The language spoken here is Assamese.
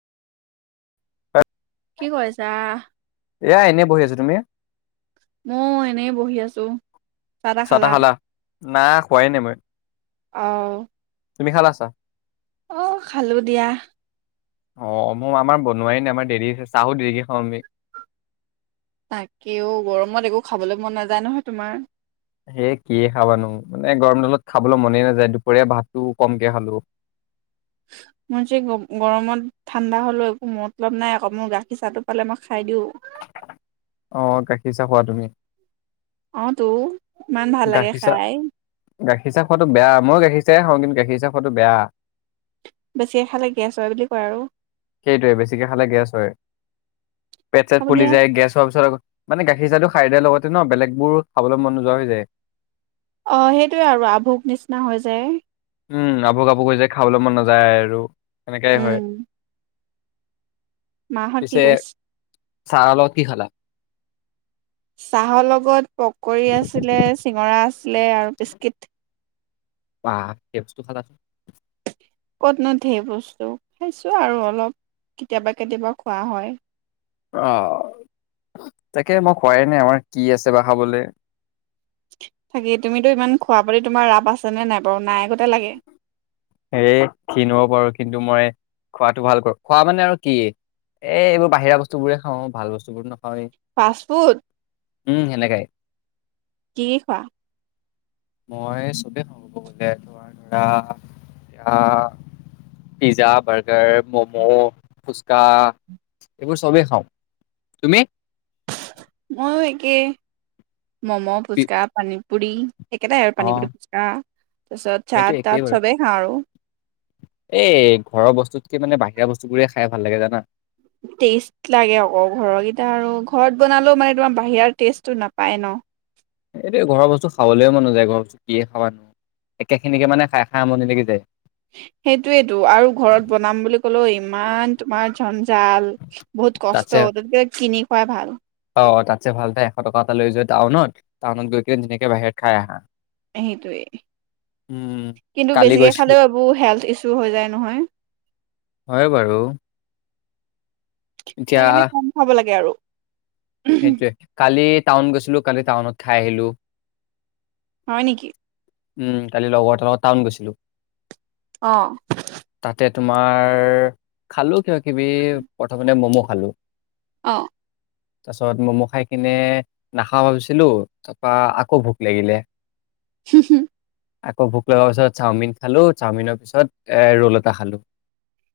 হয়। কি কৰিছা? এয়া এনেই বহি আছো তুমি মই এনেই বহি আছো চাদা চাহ তাহ খালা না খোৱাই নাই মই অহ তুমি খাল আছা অ খালো দিয়া অ মই আমাৰ বনোৱাৰি ন আমাৰ দেৰি আছে চাহো দেৰিকেইখন আমি তাকেও গৰমত একো খাবলৈ মন নাযায় নহয় তোমাৰ সেই কিযে খাবানো মানে গৰম দালত খাবলৈ মনেই নাযায় দুপৰীয়া ভাতটো কমকে খালো মই যে গৰমত ঠাণ্ডা হলেও একো মতলব নাই আকৌ মোৰ গাখীৰ চাহটো পালে মই খাই দিওঁ আহ গাখীৰ চা খোৱা তুমি ত গাখীৰ চা গাখীৰ চাহ খোৱাতটো বেয়া মই গাখীৰ হওঁ কিন্তু গাখীৰ হি চাাপটো বেয়া বেছি এ খাল গ আছ হয় বুলি কয় আৰু সেইটোৱে বেছিকে খালে গেছ হয় পেট চট হ'ব পুলি দিয়া। যায় গেছ হোৱাৰ পিছৰ মানে গাখীৰ চাহটো খাই দিয়াৰ লগতে ন বেলেগ বোৰ খাবলেমন নোযোৱা হৈ যায় অ সেইটোয়ে আৰু আভোক নিচিনা হৈ যায় উম আবু আভু হৈ যায় খাবলৈ মন নাযায় আৰু এনেকাই উম। হয় মাহঁত কি কৰিছে চাৰল কি খালা চাহৰ লগত পকৰী আছিলে চিঙৰাছ ছিলে আৰু বিস্কিট বা পটোখালা যে ক'তনতে বস্তু খাইছো আৰু অলপ কেতিয়াবা কেতিয়াবা খোৱা হয় আহ তাকে মই খোৱাই নাই আমাৰ কি আছে বা খাবলৈ থাকি তুমিতো ইমান খোৱা বুলি তোমাৰ ৰাপ আছেনেে নাই বাৰু নাই আগতে লাগে হেই ক্ষিন হব পাৰো কিন্তু মই খোৱাটো ভাল কৰো খোৱা মানে আৰু কি এই এইবোৰ বাহিৰা বস্তু বোৰে খাওঁ ভাল বস্তু বোৰ ন ফাষ্টফুড সেনেকাই। কি খোৱা মই চবেই সম ক বলে তমাৰ ধৰা এয়া পিজ্জা বাৰ্গাৰ ম'ম' ফুচকা এইবোৰ চবেই খাওঁ তুমি ময়ো একে ম'ম' ফুচকা পানী পু়ৰি একেটাই আৰু পানী পুট অ', পিচা তাৰপিছত চাহ সেইটো তাত একেই বাৰু। চবেই খাওঁ আৰু এই ঘৰৰ বস্তুতকে মানে বাহিৰা বস্তু বোৰে খাই ভাল লাগে জানা। টেষ্ট লাগে আকৌ ঘৰৰকেইটা আৰু ঘৰত বনালেও মানে তোমাৰ বাহৰা টেষ্টটো নাপায় ন। এইটো ঘৰৰ বস্তু খাবলৈয় মন নযায় ঘৰৰ বস্তু কিয়ে খাবা নো একেখিনিকে মানে খাই খাই আমনি লাগি যায়। সেইটোৱেটো আৰু ঘৰত বনাম বুলি ক'লেও ইমান তোমাৰ ঝঞ্জাল বহুত কষ্ট তাতছে তাতকে কিনি খোৱাই ভাল। অ তাতছে ভাল তাই এশ টকা এটা লৈ যোৱা টাউনত, টাউনত গৈ কিনে ধুনীয়াকে বাহিৰত খাই আহা। সেইটোৱে উম কিন্তু কালি বেছিকে গৈছিলো খালে বাবু হেল্থ ইছু হৈ যায় নহয়। হয় বাৰু সেইকাৰণে কম খাব লাগে আৰু। সেইটোয়ে কালি টাউন গৈছিলো কালি টাউনত খাই আহিলো। হয় নিকি। উম কালি লগৰ লগত টাউন গৈছিলো। আহ। তাতে তোমাৰ, খালো কিবা কিবি প্ৰথমে ম'ম' ভালো অ। তাৰিছত ম'ম' খাই কিনে নাখাওঁ ভাবিছিলো তাৰপা আকৌ ভোক লাগিলে। হহ আকৌ ভোক লগা পিছত চাওমিন খালো, চাওমিনৰ পিছত এ ৰোল এটা খালোঁ।